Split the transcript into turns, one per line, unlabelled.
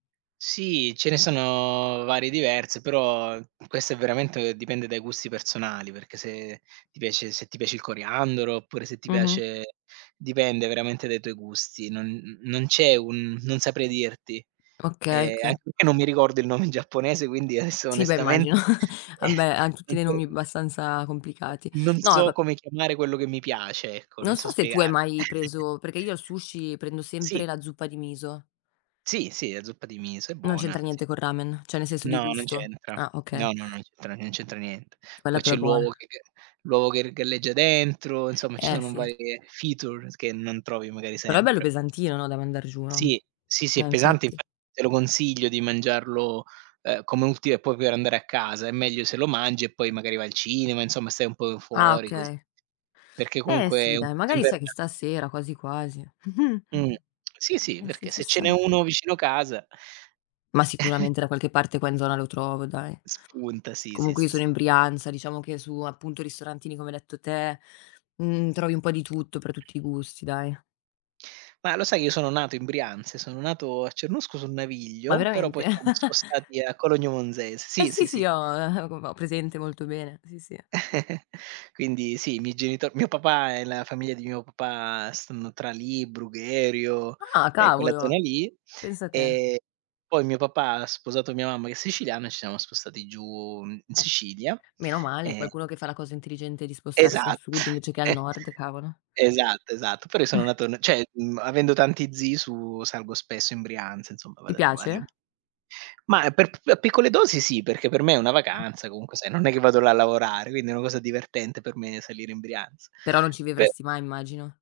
Sì, ce ne sono varie, diverse, però questo è veramente dipende dai gusti personali, perché se ti piace se ti piace il coriandolo oppure se ti
Mh-mh.
piace dipende veramente dai tuoi gusti. Non non c'è un non saprei dirti.
Okay,
E
oka
anche perché non mi ricordo il nome in giapponese quindi adesso
Sì, beh immagino.
onestamente
Ah beh, han
eh
tutti dei nomi
[unintelligible]
bastanza complicati.
Non
No
so
vab
come chiamare quello che mi piace ecco, non
Non
so
so se tu hai
spiegar
mai preso perché io al sushi prendo sempre
Sì.
la zuppa di miso.
Sì, sì, la zuppa di miso è
Non
buona
c'entra
sì.
niente col ramen, cioè, nel senso di
No, non
gusto.
c'entra.
Ah okay.
No, no, non c'entra non c'entra niente.
Quella
Poi
però
c'è
è
l'uovo
buona.
che l'uovo che r galleggia dentro, insomma ci
Eh
sono
sì.
varie feature che non trovi magari
Però è bello
sempre.
pesantino, no, da mandar giù, no.
Sì, sì, è
Eh
pesante
infatti.
infatti te lo consiglio di mangiarlo, ehm, come ultimo e poi per andare a casa, è meglio se lo mangi e poi magari vai al cinema, insomma stai un po'
Ah
fuori cos
okay.
perché
Eh
comunque
sì
è un
dai,
piatto
magari sai che
invernale.
stasera quasi quasi.
Mh, sì, sì,
Eh sì,
perché
ci
se ce n'è
sta.
uno vicino casa
Ma sicuramente da qualche parte qua in zona lo trovo dai.
Spunta sì, sì,
Comunque io
sì.
sono in Brianza, diciamo che su appunto ristorantini come hai detto te, mhmm, trovi un po' di tutto per tutti i gusti, dai.
Ma lo sai io sono nato in Brianza e sono nato a Cernusco sul
Ma
Naviglio, però poi
veramente?
ci siamo spostati a Cologno Monzese.
Eh
Sì,
sì,
sì,
sì,
sì.
ho ho co ho presente molto bene. Sì, sì.
Quindi sì, i miei genito mio papà e la famiglia di mio papà stanno tra lì, Brugherio
Ah
e quella zona
cavolo,
lì
pensa te.
e poi mio papà ha sposato mia mamma che è siciliana e ci siamo spostati giù in
Eh.
Sicilia
Meno male
e
qualcuno che fa la cosa intelligente di spostarsi al
Esatt
sud invece che al nord, cavolo.
esatto, esatto. Però io sono nato n cioè, mhmm avendo tanti zii su salgo spesso in Brianza, insomma,
Ti
vado a trovarli un p
piace?
ma per p a piccole dosi sì, perché per me è una
Eh.
vacanza, comunque sai, non è che vado là a lavorare, quindi è una cosa divertente per me salire in Brianza
Però non ci
per
vivresti mai immagino.